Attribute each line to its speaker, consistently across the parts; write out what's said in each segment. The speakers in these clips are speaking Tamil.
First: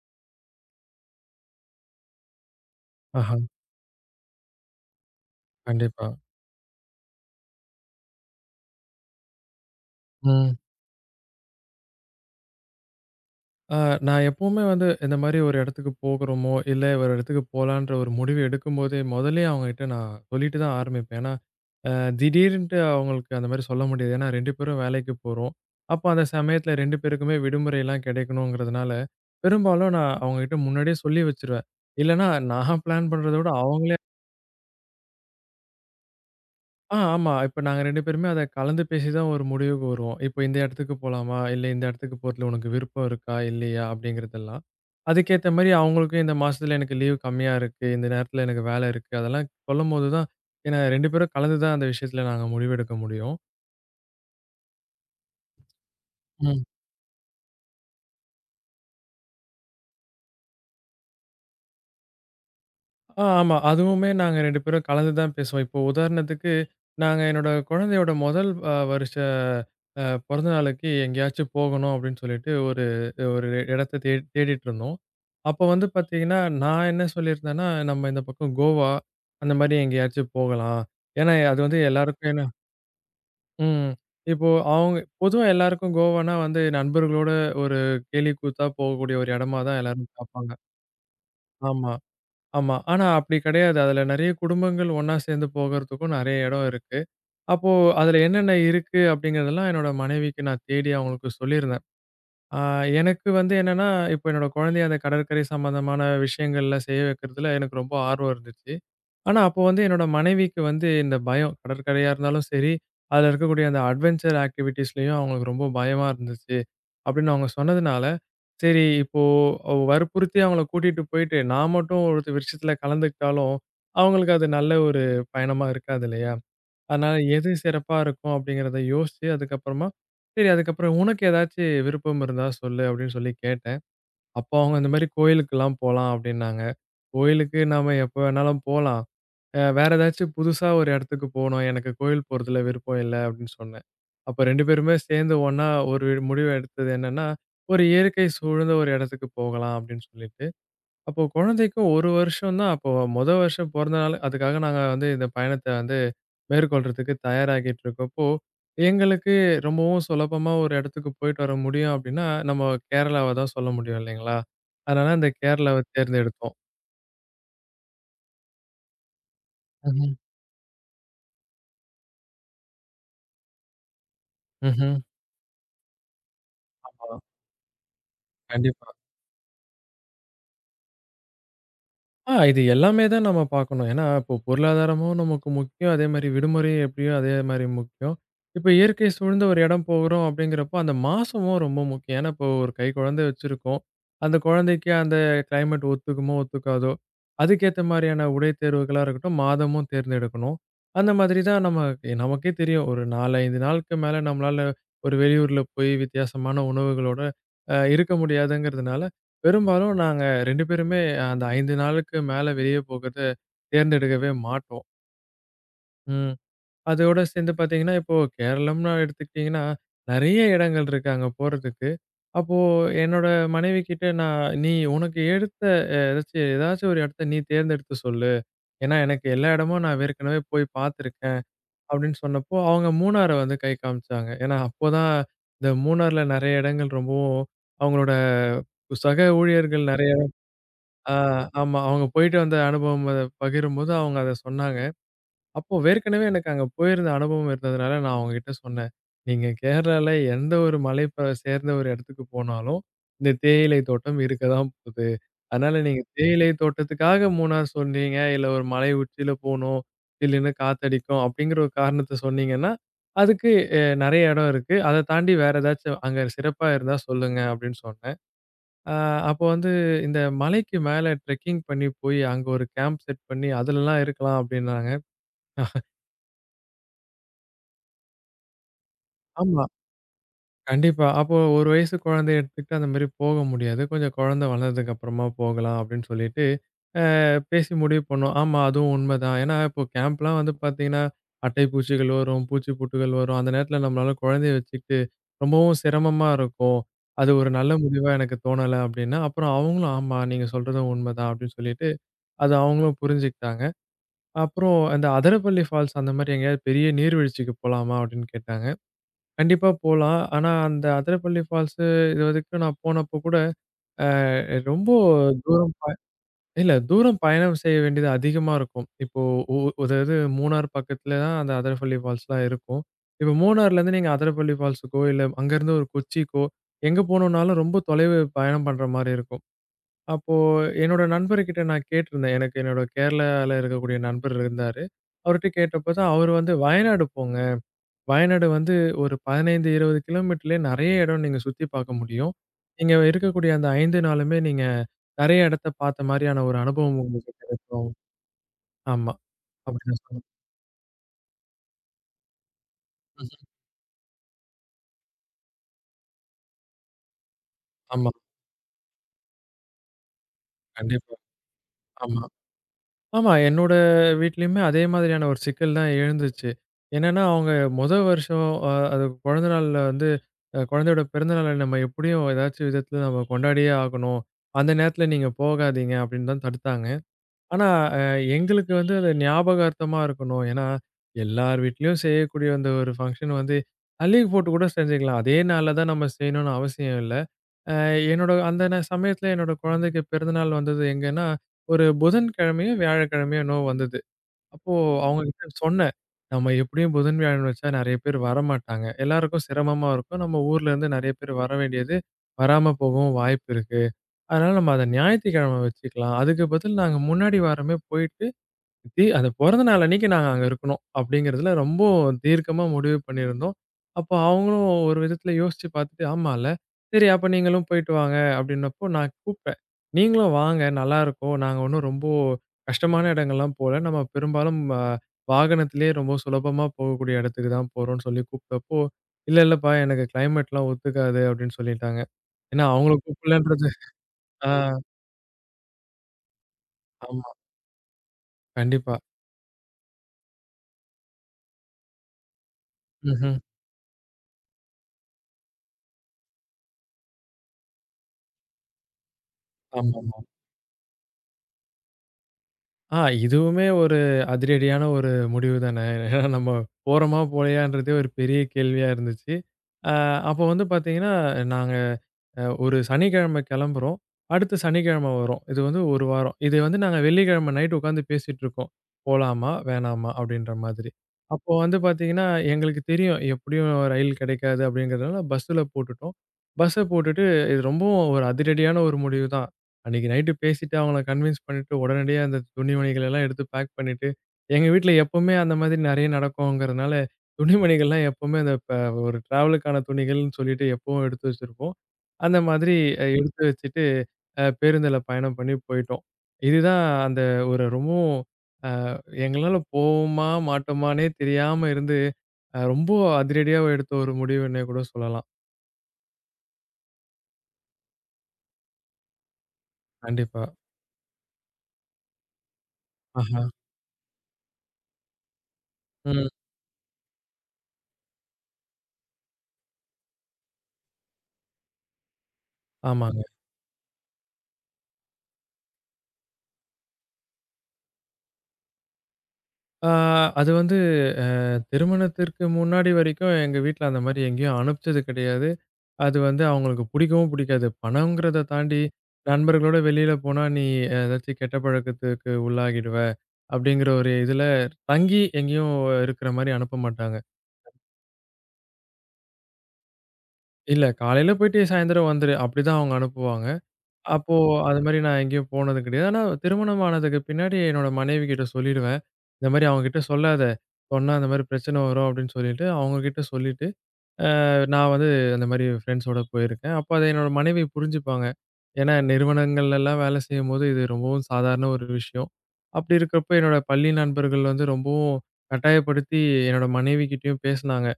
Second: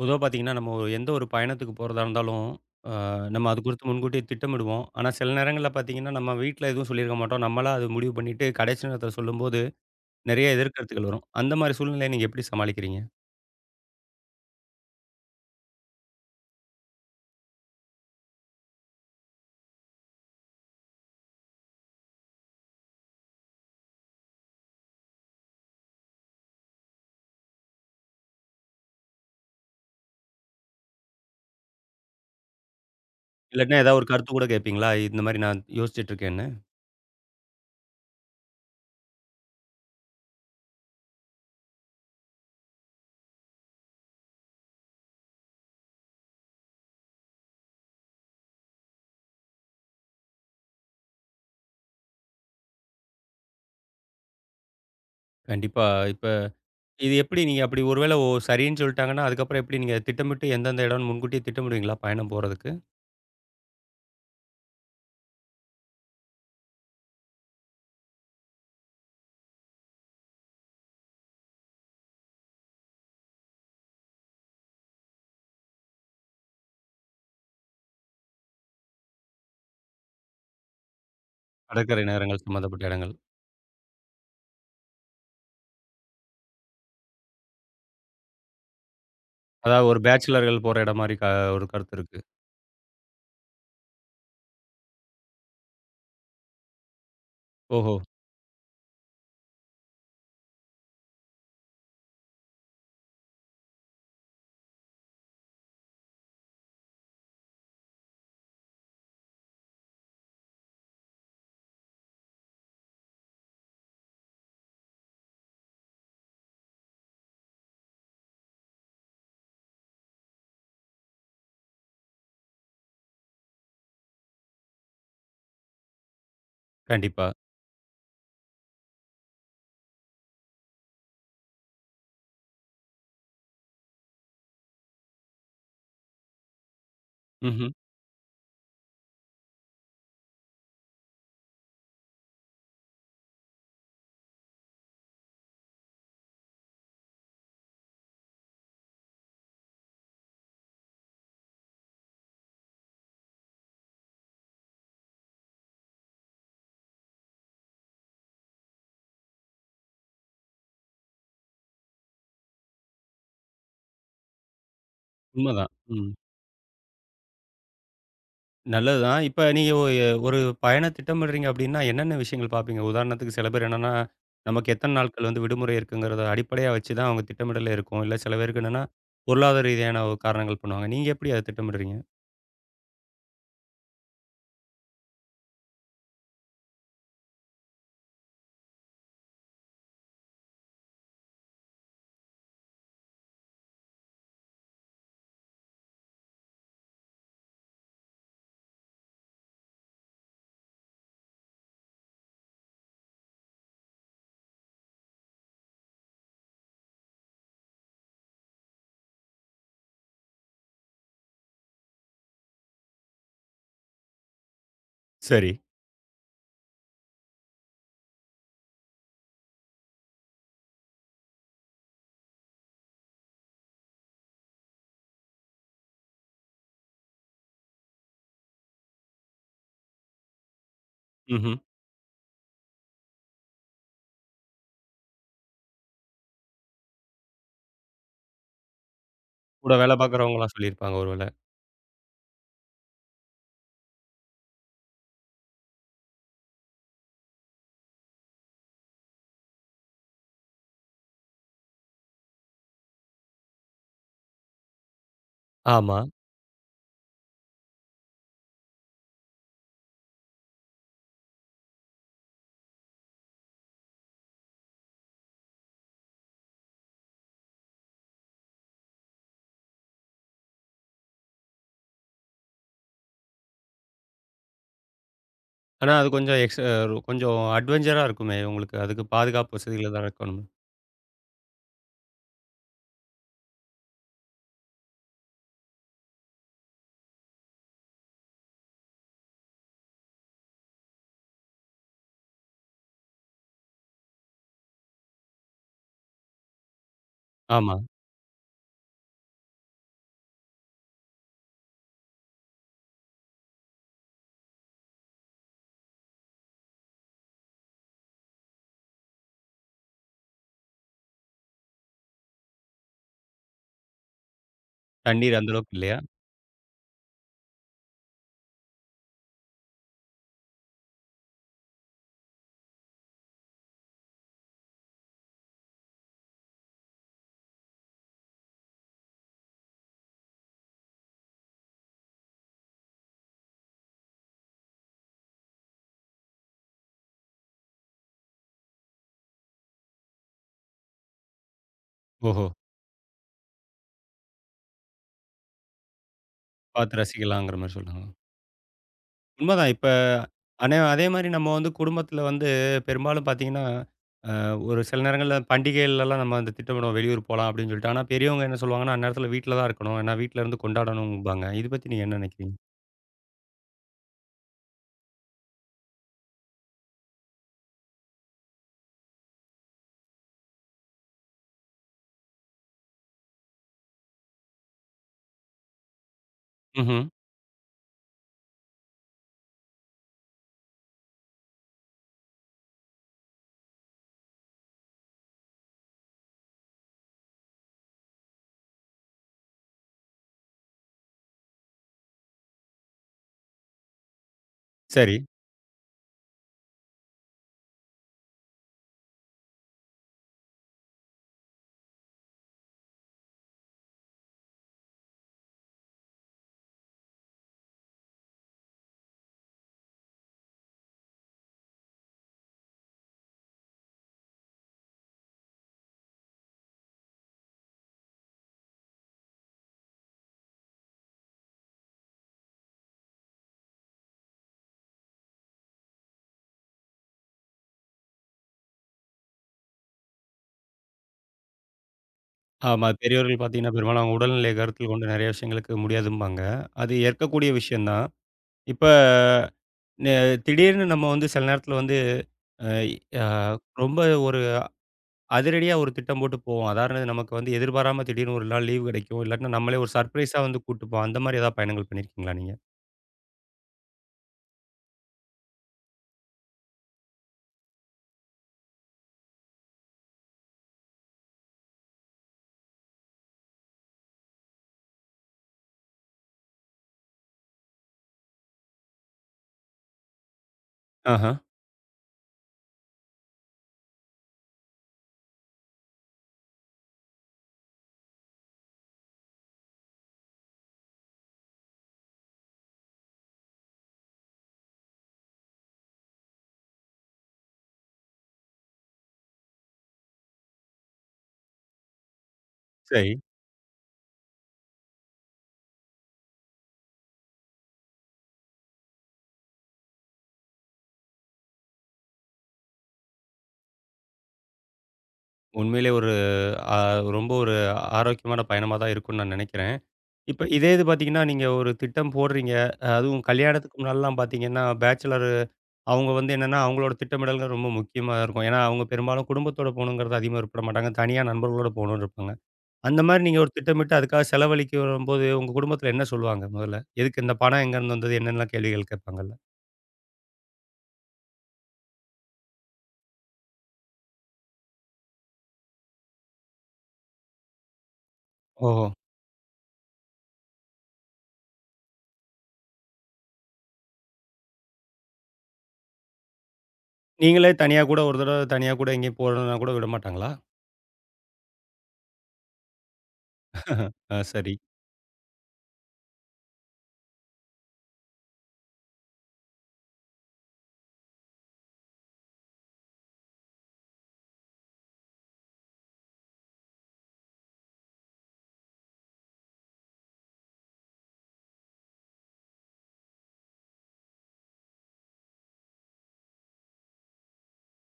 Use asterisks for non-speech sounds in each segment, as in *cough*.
Speaker 1: பொதுவா பார்த்தீங்கன்னா, நம்ம எந்த ஒரு பயணத்துக்கு போறதா இருந்தாலும், அ
Speaker 2: ஆஹா,
Speaker 1: நம்ம அது குறித்து முன்கூட்டியே திட்டமிடுவோம். ஆனா, சில நேரங்கள்ல
Speaker 2: கண்டிப்பா.
Speaker 1: பார்த்தீங்கன்னா, நம்ம வீட்ல எதுவும் சொல்லியிருக்க மாட்டோம். நம்மளா அது முடிவு பண்ணிட்டு, கடைசி நேரத்தில சொல்லும்போது, நெறைய
Speaker 2: ம்.
Speaker 1: எதிர்கருத்துக்கள் வரும். அந்த மாரி சூழ்நிலைய நீங்க எப்படி சமாளிக்கிறீங்க?
Speaker 2: ஆ நான் எப்பவுமே வந்து இந்த மாரி ஒரு இடத்துக்கு போகுறோமோ, இல்ல ஒரு இடத்துக்கு போலான்ற ஒரு முடிவு எடுக்கும்போதே, முதல்லயே அவங்ககிட்ட நான் சொல்லிட்டு தான் ஆரம்பிப்பேன். ஏன்னா, அ திடீர்ன்ட்டு அவங்களுக்கு அந்த மாரி சொல்ல முடியாது. ஏன்னா 2 பேரும் வேலைக்கு போறோம். அப்போ அந்த சமயத்துல 2 பேருக்குமே விடுமுறைலாம் கிடைக்கணுங்கிறதுனால, பெரும்பாலும் நான் அவங்ககிட்ட முன்னாடியே சொல்லி வச்சுருவேன். இல்லன்னா நான் பிளான் பண்றத விட
Speaker 1: இல்லாட்டினா
Speaker 2: அவங்களே
Speaker 1: ஏதாவது ஒரு கருத்து கூட கேட்பீங்களா? இந்த மாரி நான் யோசிச்சுட்டுருக்கேன்னு.
Speaker 2: ஆமா. இப்ப நாங்க 2 பேருமே அத கலந்து பேசி தான் ஒரு முடிவுக்கு வருவோம். இப்ப இந்த இடத்துக்கு போலாமா? இல்ல இந்த இடத்துக்கு போறதுல உனக்கு விருப்பம் இருக்கா? இல்லையா? அப்படிங்கிறதெல்லாம். அதுக்கேத்த மாரி அவங்களுக்கும் இந்த மாசத்துல எனக்கு லீவ் கம்மியா இருக்கு. இந்த நேரத்துல எனக்கு வேலை இருக்கு. அதெல்லாம் சொல்லும்போது தான் ஏன்னா 2 பேரும் கலந்து தான் அந்த விஷயத்துல நாங்க முடிவெடுக்க முடியும்.
Speaker 1: கண்டிப்பா. இப்ப இது எப்படி நீங்க அப்படி ஒரு வேள ஓ சரின்னு சொல்லிட்டாங்கன்னா, அதுக்கப்புறம் எப்படி நீங்க திட்டமிட்டு எந்தெந்த இடம்னு முன்கூட்டியே திட்டமிடுவீங்களா? பயணம் போறதுக்கு.
Speaker 2: ஆமா. அதுவுமே நாங்க 2 பேரும் கலந்து தான் பேசுவோம். இப்போ உதாரணத்துக்கு, நாங்க என்னோட குழந்தையோட முதல் அ வருஷ அ பிறந்த நாளுக்கு எங்கேயாச்சும் போகணும் அப்படின்னு சொல்லிட்டு ஒரு ஒரு இடத்த தேடிட்டு இருந்தோம். அப்போ வந்து பார்த்தீங்கன்னா, நான் என்ன சொல்லியிருந்தேன்னா, நம்ம இந்த பக்கம் கோவா அந்த மாரி எங்கேயாச்சும் போகலாம். ஏன்னா அது வந்து
Speaker 1: கடற்கரை
Speaker 2: எல்லாருக்கும்
Speaker 1: நேரங்கள்
Speaker 2: ஏன்னா
Speaker 1: சம்மந்தப்பட்ட இடங்கள்.
Speaker 2: ம். இப்போ அவங்க பொதுவா எல்லாருக்கும் கோவான்னா வந்து நண்பர்களோட ஒரு கேலி கூத்தா போகக்கூடிய ஒரு இடமா தான்
Speaker 1: அதாவது ஒரு
Speaker 2: எல்லாரும் பார்ப்பாங்க.
Speaker 1: பேச்சுலர்கள் போற இடம் மாரி ஒரு
Speaker 2: ஆமா.
Speaker 1: கருத்து இருக்கு.
Speaker 2: ஆமா. ஆனா அப்படி கிடையாது. அதுல நெறைய குடும்பங்கள் ஒண்ணா சேர்ந்து போகறதுக்கும் நெறைய இடம் இருக்கு. அப்போ
Speaker 1: ஓஹோ!
Speaker 2: அதுல என்னென்ன இருக்கு அப்படிங்கிறதெல்லாம் என்னோட மனைவிக்கு நான் தேடி அவங்களுக்கு சொல்லியிருந்தேன். ஆ எனக்கு வந்து என்னன்னா, இப்போ என்னோட குழந்தைய அந்த கடற்கரை சம்மந்தமான விஷயங்கள்ல செய்ய வைக்கிறதுல எனக்கு ரொம்ப ஆர்வம் இருந்துச்சு. ஆனா அப்போ வந்து என்னோட மனைவிக்கு வந்து இந்த பயம். கடற்கரையா இருந்தாலும் சரி, அதுல இருக்கக்கூடிய அந்த அட்வென்ச்சர் ஆக்டிவிட்டீஸ்லயும் அவங்களுக்கு ரொம்ப பயமா இருந்துச்சு. அப்படின்னு அவங்க சொன்னதுனால, சரி, இப்போ வற்புறுத்தி அவங்கள கூட்டிட்டு போயிட்டு, நான் மட்டும் ஒரு விஷயத்துல கலந்துக்கிட்டாலும், அவங்களுக்கு அது நல்ல ஒரு பயணமா இருக்காது இல்லையா? அதனால
Speaker 1: கண்டிப்பா.
Speaker 2: எது சிறப்பா இருக்கும் அப்படிங்கிறத யோசிச்சு, அதுக்கப்புறமா, சரி அதுக்கப்புறம் "உனக்கு ஏதாச்சு விருப்பம் இருந்தா சொல்லு" அப்படின்னு சொல்லி கேட்டேன். அப்போ அவங்க இந்த மாரி "கோயிலுக்கெல்லாம் போலாம்" அப்படின்னாங்க. கோயிலுக்கு
Speaker 1: ம்ஹ்ம்.
Speaker 2: நாம எப்போ வேணாலும் போலாம். வேற ஏதாச்சும் புதுசா ஒரு இடத்துக்கு போணும். எனக்கு கோயில் போறதுல விருப்பம் இல்ல அப்படின்னு சொன்னேன். அப்ப 2 பேருமே சேர்ந்து ஒண்ணா ஒரு முடிவு எடுத்தது என்னன்னா, ஒரு இயற்கை சூழ்ந்த ஒரு இடத்துக்கு போகலாம் அப்படின்னு சொல்லிட்டு. அப்போ குழந்தைக்கும் 1 வருஷம் தான். அப்போ மொத வருஷம் பொறந்தனால அதுக்காக நாங்க வந்து இந்த பயணத்த வந்து மேற்கொள்றதுக்கு தயாராகிட்டு இருக்கப்போ, எங்களுக்கு ரொம்பவும் சுலபமா ஒரு இடத்துக்கு போயிட்டு வர முடியும் அப்படின்னா, நம்ம கேரளாவ தான் சொல்ல முடியும் இல்லைங்களா? அதனால அந்த
Speaker 1: உண்மதான்.
Speaker 2: கேரளாவ
Speaker 1: ம்.
Speaker 2: தேர்ந்தெடுத்தோம்.
Speaker 1: நல்லது தான். இப்ப நீங்க ஒ எ
Speaker 2: ம்ஹ்ம்.
Speaker 1: ஒரு பயணம் திட்டமிடுறீங்க அப்டின்னா, என்னென்ன விஷயங்கள் பார்ப்பீங்க? உதாரணத்துக்கு சில பேர் என்னன்னா, நமக்கு எத்தன
Speaker 2: ம்ஹ்ம்.
Speaker 1: நாட்கள் வந்து விடுமுறை இருக்குங்கிறத அடிப்படையா வச்சு தான்
Speaker 2: ஆமா.
Speaker 1: அவங்க திட்டமிடலே இருக்கும். இல்ல சில பேருக்கு என்னன்னா,
Speaker 2: கண்டிப்பா.
Speaker 1: பொருளாதார ரீதியான ஒரு காரணங்கள் பண்ணுவாங்க. நீங்க எப்படி அத திட்டமிடுறீங்க?
Speaker 2: இது எல்லாமே தான் நம்ம பார்க்கணும். ஏன்னா, இப்போ பொருளாதாரமும் நமக்கு முக்கியம். அதே மாரி விடுமுறையும் எப்படியோ அதே மாரி முக்கியம். இப்போ இயற்கை சூழ்ந்த ஒரு இடம் போகிறோம் அப்படிங்கிறப்போ, அந்த மாசமும் ரொம்ப முக்கியம். ஏன்னா, இப்போ ஒரு கை குழந்தை வச்சிருக்கோம். அந்த குழந்தைக்கு அந்த கிளைமேட் ஒத்துக்குமோ, ஒத்துக்காதோ, அதுக்கேத்த மாரியான உடை தேர்வுகளா இருக்கட்டும், மாதமும் தேர்ந்தெடுக்கணும். அந்த மாதிரி தான் நம்ம நமக்கே தெரியும். ஒரு 4, 5 நாளுக்கு மேல நம்மளால ஒரு வெளியூர்ல போய் வித்தியாசமான உணவுகளோட இருக்க முடியாதுங்கிறதுனால, பெரும்பாலும் நாங்க 2 பேருமே அந்த 5 நாளுக்கு மேல வெளிய போகறத தேர்ந்தெடுக்கவே மாட்டோம்.
Speaker 1: சரி.
Speaker 2: ம். அதோட சேர்ந்து பார்த்தீங்கன்னா, இப்போ கேரளம்னு எடுத்துக்கிட்டீங்கன்னா, நெறைய இடங்கள் இருக்கு அங்க போறதுக்கு. அப்போ என்னோட மனைவிகிட்ட நான், "நீ உனக்கு எடுத்த ஏதாச்சும் ஏதாச்சும் ஒரு இடத்த நீ தேர்ந்தெடுத்து சொல்லு. ஏன்னா எனக்கு எல்லா இடமும் நான் ஏற்கனவே போய் பார்த்துருக்கேன்."
Speaker 1: ம்ஹ்ம்.
Speaker 2: அப்படின்னு சொன்னப்போ, அவங்க மூணார வந்து கை காமிச்சாங்க. ஏன்னா அப்போதான் இந்த மூணார்ல நெறைய இடங்கள் ரொம்பவும் அவங்களோட சக
Speaker 1: கூட
Speaker 2: ஊழியர்கள்
Speaker 1: வேலை
Speaker 2: நெறைய
Speaker 1: பார்க்குறவங்கலாம் சொல்லியிருப்பாங்க
Speaker 2: ஆ,
Speaker 1: ஒருவேள.
Speaker 2: ஆமா. அவங்க போயிட்டு வந்த அனுபவம் அத பகிரும்போது அவங்க அத சொன்னாங்க. அப்போ ஏற்கனவே எனக்கு அங்க போயிருந்த அனுபவம் இருந்ததுனால, நான் அவங்ககிட்ட சொன்னேன். "நீங்க கேரளால எந்த ஒரு மலை ப சேர்ந்த ஒரு இடத்துக்கு போனாலும், இந்த தேயிலை தோட்டம் இருக்க தான் போகுது. அதனால
Speaker 1: ஆமா.
Speaker 2: நீங்க தேயிலை தோட்டத்துக்காக மூணார் சொன்னீங்க, இல்ல ஒரு மலை உச்சியில போணும், சில்லுன்னு காத்தடிக்கும்" அப்படிங்கிற ஒரு காரணத்த சொன்னீங்கன்னா, அதுக்கு நெறைய இடம் இருக்கு. அத தாண்டி வேற ஏதாச்சும் அங்க சிறப்பா இருந்தா சொல்லுங்க அப்படின்னு சொன்னேன். ஆ, அப்போ வந்து இந்த மலைக்கு மேல ட்ரெக்கிங் பண்ணி போய், அங்க ஒரு கேம்ப் செட் பண்ணி அதுலலாம் இருக்கலாம் அப்டின்னாங்க.
Speaker 1: ஆனா, அது கொஞ்சம் எக்ஸ் அ கொஞ்சம் அட்வென்ச்சரா இருக்குமே உங்களுக்கு. அதுக்கு பாதுகாப்பு
Speaker 2: ஆமா,
Speaker 1: வசதிகள் தான் இருக்கணும்.
Speaker 2: கண்டிப்பா. அப்போ 1 வயசு குழந்தைய எடுத்துக்கிட்டு அந்த மாரி போக முடியாது. கொஞ்சம் குழந்தை வளர்ந்ததுக்கு அப்புறமா போகலாம் அப்டின்னு சொல்லிட்டு, அ பேசி முடிவு பண்ணோம். ஆமா, அதுவும் உண்மதான். ஏன்னா, இப்போ கேம்ப்லாம் வந்து பார்த்தீங்கன்னா, அட்டை பூச்சிகள் வரும், பூச்சி புட்டுகள் வரும். அந்த நேரத்துல நம்மளால குழந்தைய வச்சுக்கிட்டு ரொம்பவும் சிரமமா இருக்கும். அது ஒரு நல்ல
Speaker 1: ஆமா.
Speaker 2: முடிவா எனக்கு தோணல அப்டின்னா, அப்புறம் அவங்களும் ஆமா நீங்க சொல்றதும் உண்மதான் அப்டின்னு சொல்லிட்டு, அத அவங்களும் புரிஞ்சுக்கிட்டாங்க. அப்புறம் அந்த "அதரப்பள்ளி ஃபால்ஸ்" அந்த மாரி எங்கேயாவது பெரிய நீர்வீழ்ச்சிக்கு போலாமா? அப்படின்னு கேட்டாங்க. கண்டிப்பா போலாம். ஆனா அந்த "அதரப்பள்ளி ஃபால்ஸு" இதுவரைக்கும் நான் போனப்போ கூட ரொம்ப
Speaker 1: தண்ணீர் அந்த
Speaker 2: தூரம்
Speaker 1: அளவுக்கு
Speaker 2: ப
Speaker 1: இல்லையா?
Speaker 2: இல்ல தூரம் பயணம் செய்ய வேண்டியது அதிகமா இருக்கும். இப்போ உ அதாவது மூணார் பக்கத்துல தான் அந்த "அதரப்பள்ளி ஃபால்ஸ்லாம்" இருக்கும். இப்போ மூணார்லேருந்து நீங்க "அதரப்பள்ளி ஃபால்ஸுக்கோ" இல்ல அங்கேருந்து ஒரு கொச்சிக்கோ எங்க போணும்னாலும் ரொம்ப தொலைவு பயணம் பண்ற மாரி இருக்கும். அப்போ என்னோட நண்பர்கிட்ட நான் கேட்டிருந்தேன். எனக்கு என்னோட கேரளால இருக்கக்கூடிய நண்பர் இருந்தாரு. அவர்ட்ட கேட்டப்ப தான் அவரு வந்து "வயநாடு போங்க. வயநாடு வந்து ஒரு 15, 20 கிலோமீட்டர்லயே நெறைய இடம் நீங்க சுத்தி பார்க்க முடியும்.
Speaker 1: ஓஹோ!
Speaker 2: நீங்க இருக்கக்கூடிய அந்த 5 நாளுமே நீங்க நெறைய இடத்த பார்த்த மாரியான ஒரு
Speaker 1: பார்த்து
Speaker 2: அனுபவம் உங்களுக்கு
Speaker 1: ரசிக்கலாங்கிற மாரி
Speaker 2: கிடைக்கும்."
Speaker 1: சொல்றாங்களா?
Speaker 2: ஆமா.
Speaker 1: உண்மதான். இப்ப
Speaker 2: அப்படின்னு சொன்னாரு.
Speaker 1: அனே அதே மாரி நம்ம வந்து குடும்பத்தில வந்து பெரும்பாலும்
Speaker 2: ம்ஹ்ம்.
Speaker 1: பார்த்தீங்கன்னா, அ ஒரு சில நேரங்கள்ல பண்டிகைகள்லாம் நம்ம வந்து திட்டமிடுவோம். வெளியூர் போலாம் அப்படின்னு சொல்லிட்டு. ஆனா
Speaker 2: ஆமா.
Speaker 1: பெரியவங்க என்ன சொல்லுவாங்கன்னா, அந்நேரத்தில வீட்ல தான் இருக்கணும். ஏன்னா வீட்ல இருந்து
Speaker 2: கண்டிப்பா.
Speaker 1: கொண்டாடணும்பாங்க. இது பத்தி நீங்க என்ன
Speaker 2: ஆமா.
Speaker 1: நினைக்கிறீங்க?
Speaker 2: ஆமா. என்னோட வீட்லயுமே அதே மாதிரியான ஒரு சிக்கல் தான் எழுந்துச்சு. என்னன்னா, அவங்க மொத வருஷம் அ அது குழந்த நாள்ல வந்து அ குழந்தையோட பிறந்த நாள நம்ம எப்படியும் ஏதாச்சும் விதத்துல நம்ம கொண்டாடியே ஆகணும். அந்த நேரத்துல நீங்க போகாதீங்க அப்படின்னு தான் தடுத்தாங்க.
Speaker 1: ம்ஹ்ம்.
Speaker 2: ஆனா, அ எங்களுக்கு வந்து அது ஞாபகார்த்தமா இருக்கணும். ஏன்னா, எல்லார் வீட்லயும் செய்யக்கூடிய அந்த ஒரு ஃபங்ஷன் வந்து, லீவ் போட்டு கூட செஞ்சுக்கலாம். அதே நாள்ல தான் நம்ம செய்யணும்னு அவசியம் இல்ல. அ என்னோட அந்த சமயத்துல என்னோட குழந்தைக்கு பிறந்தநாள் வந்தது எங்கன்னா, ஒரு புதன்கிழமையோ, வியாழக்கிழமையோ என்னவோ வந்தது. அப்போ
Speaker 1: சரி.
Speaker 2: அவங்ககிட்ட சொன்னேன். "நம்ம எப்படியும் புதன், வியாழன் வச்சா நெறைய பேர் வரமாட்டாங்க. எல்லாருக்கும் சிரமமா இருக்கும். நம்ம ஊர்ல இருந்து நெறைய பேர் வர வேண்டியது வராம போகவும் வாய்ப்பு இருக்கு. அதனால நம்ம அத ஞாயிற்றுக்கிழமை வச்சுக்கலாம். அதுக்கு பதில் நாங்க முன்னாடி வாரமே போயிட்டு அந்த பொறந்த நாள் அன்னைக்கு நாங்க அங்க இருக்கணும். அப்படிங்கிறதுல ரொம்ப தீர்க்கமா முடிவு பண்ணியிருந்தோம். அப்போ அவங்களும் ஒரு விதத்துல யோசிச்சு பார்த்துட்டு, ஆமால்ல. சரி அப்ப நீங்களும் போயிட்டு வாங்க அப்படின்னப்போ, நான் கூப்பிட்டேன். நீங்களும் வாங்க நல்லாருக்கும். நாங்க ஒண்ணும் ரொம்ப கஷ்டமான இடங்கள்லாம் போல. நம்ம பெரும்பாலும் வாகனத்திலேயே ரொம்ப சுலபமா போகக்கூடிய இடத்துக்கு தான் போறோம்ன்னு சொல்லி கூப்பிட்டப்போ, இல்ல இல்லப்பா எனக்கு கிளைமேட்லாம் ஒத்துக்காது அப்படின்னு சொல்லிட்டாங்க. ஏன்னா
Speaker 1: ஆமா.
Speaker 2: அவங்கள
Speaker 1: பெரியவர்கள்
Speaker 2: கூப்பிடலன்றது
Speaker 1: பார்த்தீங்கன்னா, பெரும்பாலும் அவங்க
Speaker 2: ஆ
Speaker 1: உடல்நிலையை கருத்தில் கொண்டு நிறைய விஷயங்களுக்கு முடியாதும்பாங்க. அது
Speaker 2: ஆமா.
Speaker 1: ஏற்கக்கூடிய விஷயம் தான். இப்ப
Speaker 2: கண்டிப்பா.
Speaker 1: நெ திடீர்னு நம்ம வந்து சில நேரத்தில வந்து அ அ
Speaker 2: ம்ஹ்ம்.
Speaker 1: ரொம்ப அதிரடியா ஒரு திட்டம் போட்டு போவோம். அதாவது நமக்கு வந்து எதிர்பாராம திடீர்னு ஒரு நாள் லீவ் கிடைக்கும். இல்லாட்டினா நம்மளே ஒரு
Speaker 2: ஆமாமா.
Speaker 1: சர்ப்ரைஸா வந்து கூட்டு போவோம். அந்த மாரி ஏதாவது பயணங்கள் பண்ணியிருக்கீங்களா நீங்க?
Speaker 2: ஆ இதுவுமே ஒரு அதிரடியான ஒரு முடிவு தானே. ஏன்னா நம்ம போறோமா போலையான்றதே ஒரு பெரிய கேள்வியா இருந்துச்சு. அ அப்போ வந்து பார்த்தீங்கன்னா, நாங்க ஒரு சனிக்கிழமை கிளம்புறோம். அடுத்த சனிக்கிழமை வரோம். இது வந்து 1 வாரம். இது வந்து நாங்க வெள்ளிக்கிழமை நைட் உட்காந்து பேசிட்டுருக்கோம். போலாமா? வேணாமா? அப்படின்ற மாதிரி.
Speaker 1: ஆஹா,
Speaker 2: அப்போ வந்து பார்த்தீங்கன்னா, எங்களுக்கு தெரியும் எப்படியும் ரயில் கிடைக்காது அப்படிங்கிறதுனால பஸ்ஸுல போட்டுட்டோம். பஸ்ஸ போட்டுட்டு இது ரொம்பவும் ஒரு அதிரடியான ஒரு முடிவு தான். அன்னைக்கு நைட்டு பேசிட்டு அவங்கள கன்வின்ஸ் பண்ணிட்டு, உடனடியா அந்த துணிமணிகள் எல்லாம் எடுத்து பேக் பண்ணிட்டு, எங்க வீட்ல எப்பவுமே அந்த மாதிரி நெறைய நடக்குங்கிறதுனால, துணிமணிகள்லாம் எப்பவுமே அந்த ப ஒரு டிராவலுக்கான துணிகள்னு சொல்லிட்டு எப்பவும் எடுத்து வச்சிருப்போம். அந்த மாதிரி
Speaker 1: சரி.
Speaker 2: எடுத்து வச்சுட்டு, பேருந்துல பயணம் பண்ணி போயிட்டோம். இதுதான் அந்த ஒரு ரொம்பவும் அ எங்களால போவோமா, மாட்டோமான்னே தெரியாம இருந்து, ரொம்ப அதிரடியா எடுத்த ஒரு முடிவுன்னே கூட சொல்லலாம்.
Speaker 1: உண்மையிலே ஒரு அ ரொம்ப ஒரு ஆரோக்கியமான பயணமா தான் இருக்கும்னு நான் நினைக்கிறேன்.
Speaker 2: கண்டிப்பா.
Speaker 1: இப்ப இதே இது பார்த்தீங்கன்னா, நீங்க ஒரு திட்டம் போடுறீங்க. அதுவும்
Speaker 2: ஆஹா.
Speaker 1: கல்யாணத்துக்கு முன்னாடிலாம் பார்த்தீங்கன்னா, பேச்சலர் அவங்க
Speaker 2: ம்.
Speaker 1: வந்து என்னன்னா, அவங்களோட திட்டமிடல்கள் ரொம்ப முக்கியமா இருக்கும். ஏன்னா, அவங்க பெரும்பாலும் குடும்பத்தோட போகணுங்கிறது அதிகமா விருப்பப்பட மாட்டாங்க. தனியா நண்பர்களோட போகணும்னு இருப்பாங்க. அந்த மாரி
Speaker 2: ஆமாங்க.
Speaker 1: நீங்க ஒரு திட்டமிட்டு அதுக்காக செலவழிக்க வரும்போது, உங்க குடும்பத்தில என்ன சொல்லுவாங்க முதல்ல? எதுக்கு இந்த பணம் எங்கேருந்து வந்தது? என்னென்னலாம் கேள்விகள் கேட்பாங்கல்ல?
Speaker 2: ஆ அது வந்து அ திருமணத்திற்கு முன்னாடி வரைக்கும் எங்க வீட்ல அந்த மாரி எங்கேயும் அனுப்பிச்சது கிடையாது. அது வந்து அவங்களுக்கு பிடிக்கவும் பிடிக்காது. பணம்ங்கிறத தாண்டி
Speaker 1: ஓஹோ!
Speaker 2: நண்பர்களோட வெளியில போனா நீ ஏதாச்சும் கெட்ட பழக்கத்துக்கு உள்ளாகிடுவ. அப்படிங்கிற ஒரு இதுல தங்கி எங்கேயும் இருக்கிற மாரி அனுப்ப மாட்டாங்க.
Speaker 1: நீங்களே தனியா கூட ஒரு தடவ தனியா கூட எங்கேயும் போறதுனா கூட விட மாட்டாங்களா?
Speaker 2: இல்ல காலையில போயிட்டு சாயந்தரம் வந்துரு. அப்படிதான் அவங்க அனுப்புவாங்க.
Speaker 1: *laughs* ஆ
Speaker 2: அப்போ
Speaker 1: சரி.
Speaker 2: அது மாரி நான் எங்கேயும் போனது கிடையாது. ஆனா திருமணம் ஆனதுக்கு பின்னாடி என்னோட மனைவிகிட்ட சொல்லிடுவேன். இந்த மாரி அவங்ககிட்ட சொல்லாத. சொன்னா இந்த மாரி பிரச்சனை வரும் அப்படின்னு சொல்லிட்டு, அவங்க கிட்ட சொல்லிட்டு நான் வந்து அந்த மாரி ஃப்ரெண்ட்ஸோட போயிருக்கேன். அப்ப அத என்னோட மனைவி புரிஞ்சுப்பாங்க. ஏன்னா நிறுவனங்கள்லலாம் வேலை செய்யும்போது இது ரொம்பவும் சாதாரண ஒரு விஷயம். அப்படி இருக்கிறப்போ என்னோட பள்ளி நண்பர்கள் வந்து ரொம்பவும் கட்டாயப்படுத்தி என்னோட மனைவிகிட்டயும் பேசுனாங்க.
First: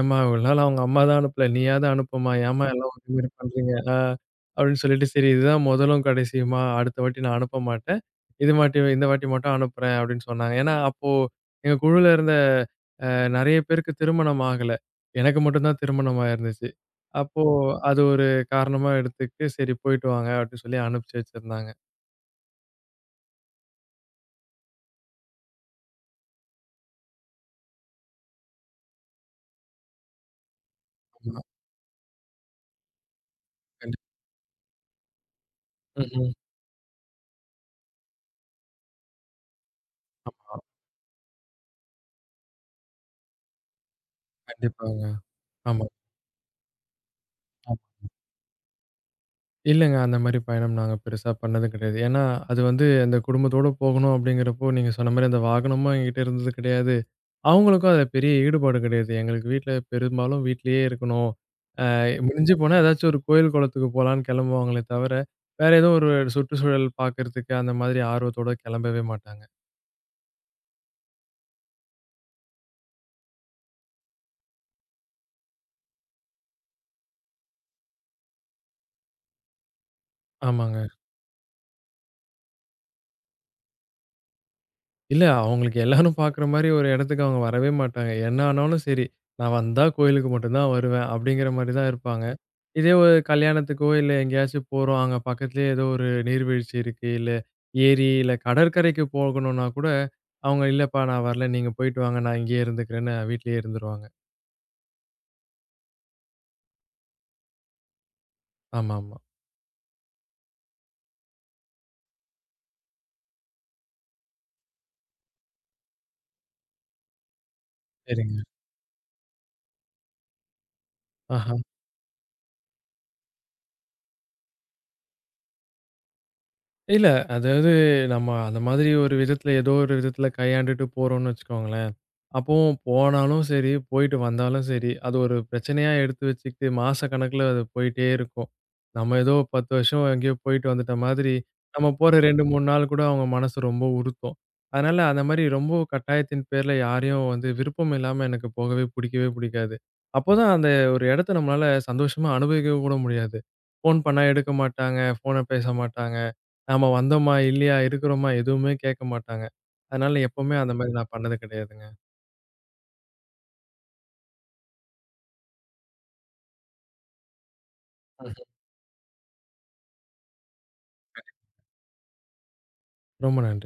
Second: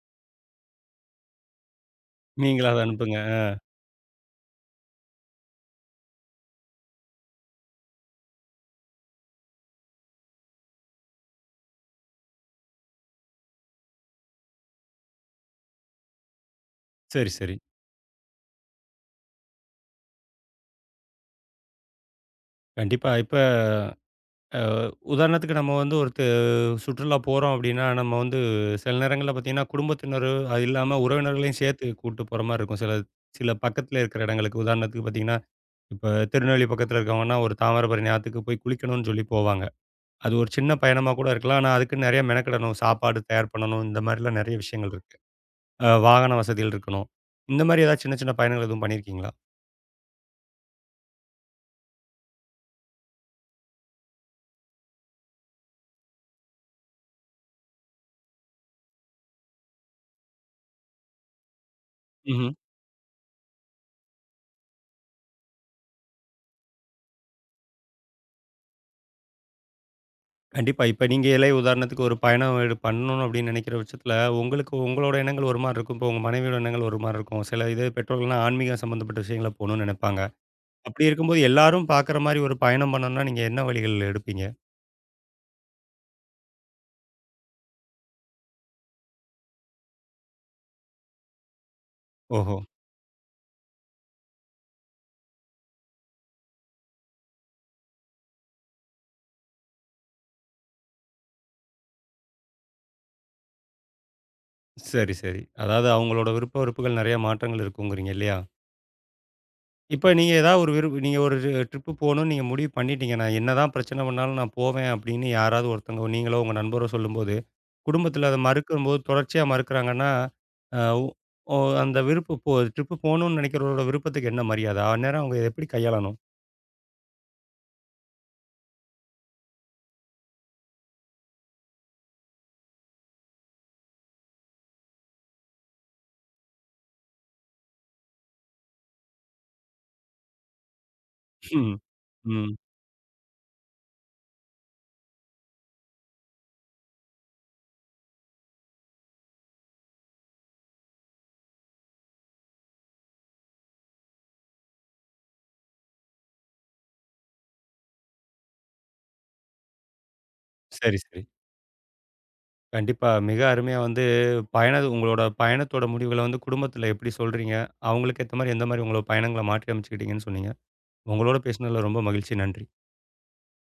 Speaker 2: "ஏம்மா இவ்வளவு நாள் அவங்க அம்மா தான் அனுப்பல. நீயாவது அனுப்புமா. ஏம்மா
Speaker 1: நீங்களா அத
Speaker 2: எல்லாம் ஒரே
Speaker 1: அனுப்புங்க.
Speaker 2: மாரி பண்றீங்க?" அப்படின்னு சொல்லிட்டு, "சரி இதுதான் முதலும் கடைசியுமா. அடுத்த வாட்டி நான் அனுப்ப மாட்டேன். இது மாட்டி இந்த வாட்டி மட்டும் அனுப்புறேன்" அப்படின்னு சொன்னாங்க. ஏன்னா அப்போ எங்க குழுல இருந்த நெறைய பேருக்கு திருமணம் ஆகல. எனக்கு மட்டும் தான் திருமணம் ஆயிருந்துச்சு.
Speaker 1: சரி,
Speaker 2: அப்போ
Speaker 1: சரி.
Speaker 2: அது ஒரு காரணமா எடுத்துக்கிட்டு, சரி போயிட்டு வாங்க அப்படின்னு சொல்லி அனுப்பிச்சு வச்சிருந்தாங்க.
Speaker 1: கண்டிப்பா. இப்ப அ உதாரணத்துக்கு நம்ம வந்து ஒரு சுற்றுலா போறோம் அப்டின்னா, நம்ம வந்து சில நேரங்கள்ல பார்த்தீங்கன்னா, குடும்பத்தினர் அது இல்லாம
Speaker 2: ஆமா.
Speaker 1: உறவினர்களையும் சேர்த்து கூட்டு போற மாரி இருக்கும். சில சில பக்கத்தில
Speaker 2: கண்டிப்
Speaker 1: இருக்கிற இடங்களுக்கு. உதாரணத்துக்கு பார்த்தீங்கன்னா, இப்ப
Speaker 2: ம்ஹ்ம்.
Speaker 1: திருநெல்வேலி பக்கத்தில இருக்கவங்கன்னா, ஒரு தாமிரபரணி ஆத்துக்கு போய் குளிக்கணும்னு சொல்லி போவாங்க. அது ஒரு
Speaker 2: ஆமா.
Speaker 1: சின்ன பயணமா கூட இருக்கலாம். ஆனா, அதுக்குன்னு நெறைய மெனக்கிடணும். சாப்பாடு தயார் பண்ணணும். இந்த மாரிலாம் நெறைய விஷயங்கள்
Speaker 2: கண்டிப்பாங்க.
Speaker 1: இருக்கு.
Speaker 2: ஆமா.
Speaker 1: வாகன வசதிகள் இருக்கணும். இந்த
Speaker 2: ஆமா.
Speaker 1: மாரி ஏதாவது சின்ன சின்ன பயணங்கள் எதுவும் பண்ணியிருக்கீங்களா?
Speaker 2: இல்லங்க அந்த மாரி பயணம் நாங்க பெருசா பண்ணது கிடையாது. ஏன்னா, அது வந்து அந்த குடும்பத்தோட போகணும் அப்படிங்கிறப்போ, நீங்க சொன்ன மாரி அந்த வாகனமும் என்கிட்ட இருந்தது கிடையாது. அவங்களுக்கும் அதுல பெரிய ஈடுபாடு கிடையாது. எங்களுக்கு வீட்ல பெரும்பாலும் வீட்லயே இருக்கணும். அ
Speaker 1: ம்ஹ்ம்.
Speaker 2: முடிஞ்சு போனா ஏதாச்சும் ஒரு கோயில், குளத்துக்கு போலான்னு கிளம்புவாங்களே தவிர, வேற ஏதோ ஒரு சுற்றுச்சூழல் பார்க்கறதுக்கு அந்த மாதிரி ஆர்வத்தோட கிளம்பவே மாட்டாங்க.
Speaker 1: கண்டிப்பா. இப்ப நீங்க இளைய உதாரணத்துக்கு ஒரு பயணம் பண்ணணும் அப்படின்னு நெனைக்கிற பட்சத்தில, உங்களுக்கு உங்களோட எண்ணங்கள் ஒரு மாரி இருக்கும். இப்போ உங்க மனைவியோட எண்ணங்கள் ஒரு மாரி இருக்கும். சில இது பெற்றோர்கள்னா ஆன்மீகம் சம்மந்தப்பட்ட விஷயங்கள போணும்னு நெனைப்பாங்க.
Speaker 2: ஆமாங்க.
Speaker 1: அப்படி இருக்கும்போது எல்லாரும் பாக்குற மாரி ஒரு பயணம் பண்ணணும்னா, நீங்க என்ன வழிகள் எடுப்பீங்க?
Speaker 2: இல்ல அவங்களுக்கு எல்லாரும் பார்க்குற மாரி ஒரு இடத்துக்கு அவங்க வரவே மாட்டாங்க. என்ன ஆனாலும் சரி, நான் வந்தா கோயிலுக்கு மட்டும் தான் வருவேன். அப்படிங்கிற மாரி தான் இருப்பாங்க.
Speaker 1: ஓஹோ!
Speaker 2: இதே ஒரு கல்யாணத்துக்கோ, இல்ல எங்கேயாச்சும் போறோம். அங்க பக்கத்திலேயே ஏதோ ஒரு நீர்வீழ்ச்சி இருக்கு. இல்ல ஏரி, இல்ல கடற்கரைக்கு போகணும்னா கூட, அவங்க இல்லப்பா நான் வரல. நீங்க போயிட்டு வாங்க. நான் இங்கேயே இருந்துக்கிறேன்னு வீட்லயே இருந்துருவாங்க.
Speaker 1: சரி, சரி. அதாவது அவங்களோட விருப்ப வெறுப்புகள் நெறைய மாற்றங்கள் இருக்குங்கிறீங்க இல்லையா?
Speaker 2: ஆமாமா.
Speaker 1: இப்ப நீங்க ஏதாவது ஒரு விரு நீங்க ஒரு ட்ரிப்பு போணும்னு நீங்க முடிவு பண்ணிட்டீங்க. நான் என்னதான் பிரச்சனை பண்ணாலும் நான் போவேன் அப்படின்னு யாராவது ஒருத்தவங்க நீங்களோ, உங்க நண்பரோ சொல்லும்போது, குடும்பத்தில அத
Speaker 2: சரிங்க.
Speaker 1: மறுக்கும்போது தொடர்ச்சியா மறுக்கிறாங்கன்னா, அ உ
Speaker 2: ஆஹ.
Speaker 1: ஓ அந்த விருப்பு போ ட்ரிப்பு போணும்னு நினைக்கிறவரோட விருப்பத்துக்கு என்ன மரியாதை? அந்நேரம் அவங்க எப்படி கையாளணும்?
Speaker 2: இல்ல. அதாவது நம்ம அந்த மாதிரி ஒரு விதத்துல, ஏதோ ஒரு விதத்துல கையாண்டுட்டு போறோம்னு வச்சுக்கோங்களேன். அப்பவும் போனாலும் சரி, போயிட்டு வந்தாலும் சரி, அது ஒரு பிரச்சனையா எடுத்து வச்சுக்கிட்டு மாசக்கணக்குல அது போயிட்டே இருக்கும். நம்ம ஏதோ 10 வருஷம் எங்கேயோ போயிட்டு வந்துட்ட மாதிரி,
Speaker 1: ம்.
Speaker 2: நம்ம போற 2,
Speaker 1: ம்.
Speaker 2: 3 நாள் கூட அவங்க மனசு ரொம்ப உறுத்தும். அதனால அந்த மாதிரி ரொம்ப கட்டாயத்தின் பேர்ல யாரையும் வந்து விருப்பம் இல்லாம எனக்கு போகவே பிடிக்கவே பிடிக்காது. அப்போதான் அந்த ஒரு இடத்த நம்மளால சந்தோஷமா அனுபவிக்க கூட முடியாது. ஃபோன் பண்ணா எடுக்க மாட்டாங்க, ஃபோன பேச மாட்டாங்க. நாம வந்தோமா, இல்லையா, இருக்கிறோமா எதுவுமே கேட்க மாட்டாங்க. அதனால எப்பவுமே அந்த மாரி
Speaker 1: சரி,
Speaker 2: நான்
Speaker 1: சரி.
Speaker 2: பண்ணது கிடையாதுங்க.
Speaker 1: கண்டிப்பா. மிக அருமையா வந்து உங்களோட பயணத்தோட முடிவுகள வந்து குடும்பத்தில எப்படி சொல்றீங்க? அவங்களுக்கு ஏத்த
Speaker 2: ம்ஹ்ம்.
Speaker 1: மாரி எந்த மாரி உங்களோட பயணங்கள மாற்றி அமைச்சுக்கிட்டீங்கன்னு சொன்னீங்க. உங்களோட பேசினதுல ரொம்ப மகிழ்ச்சி. நன்றி.
Speaker 2: ரொம்ப நன்றி.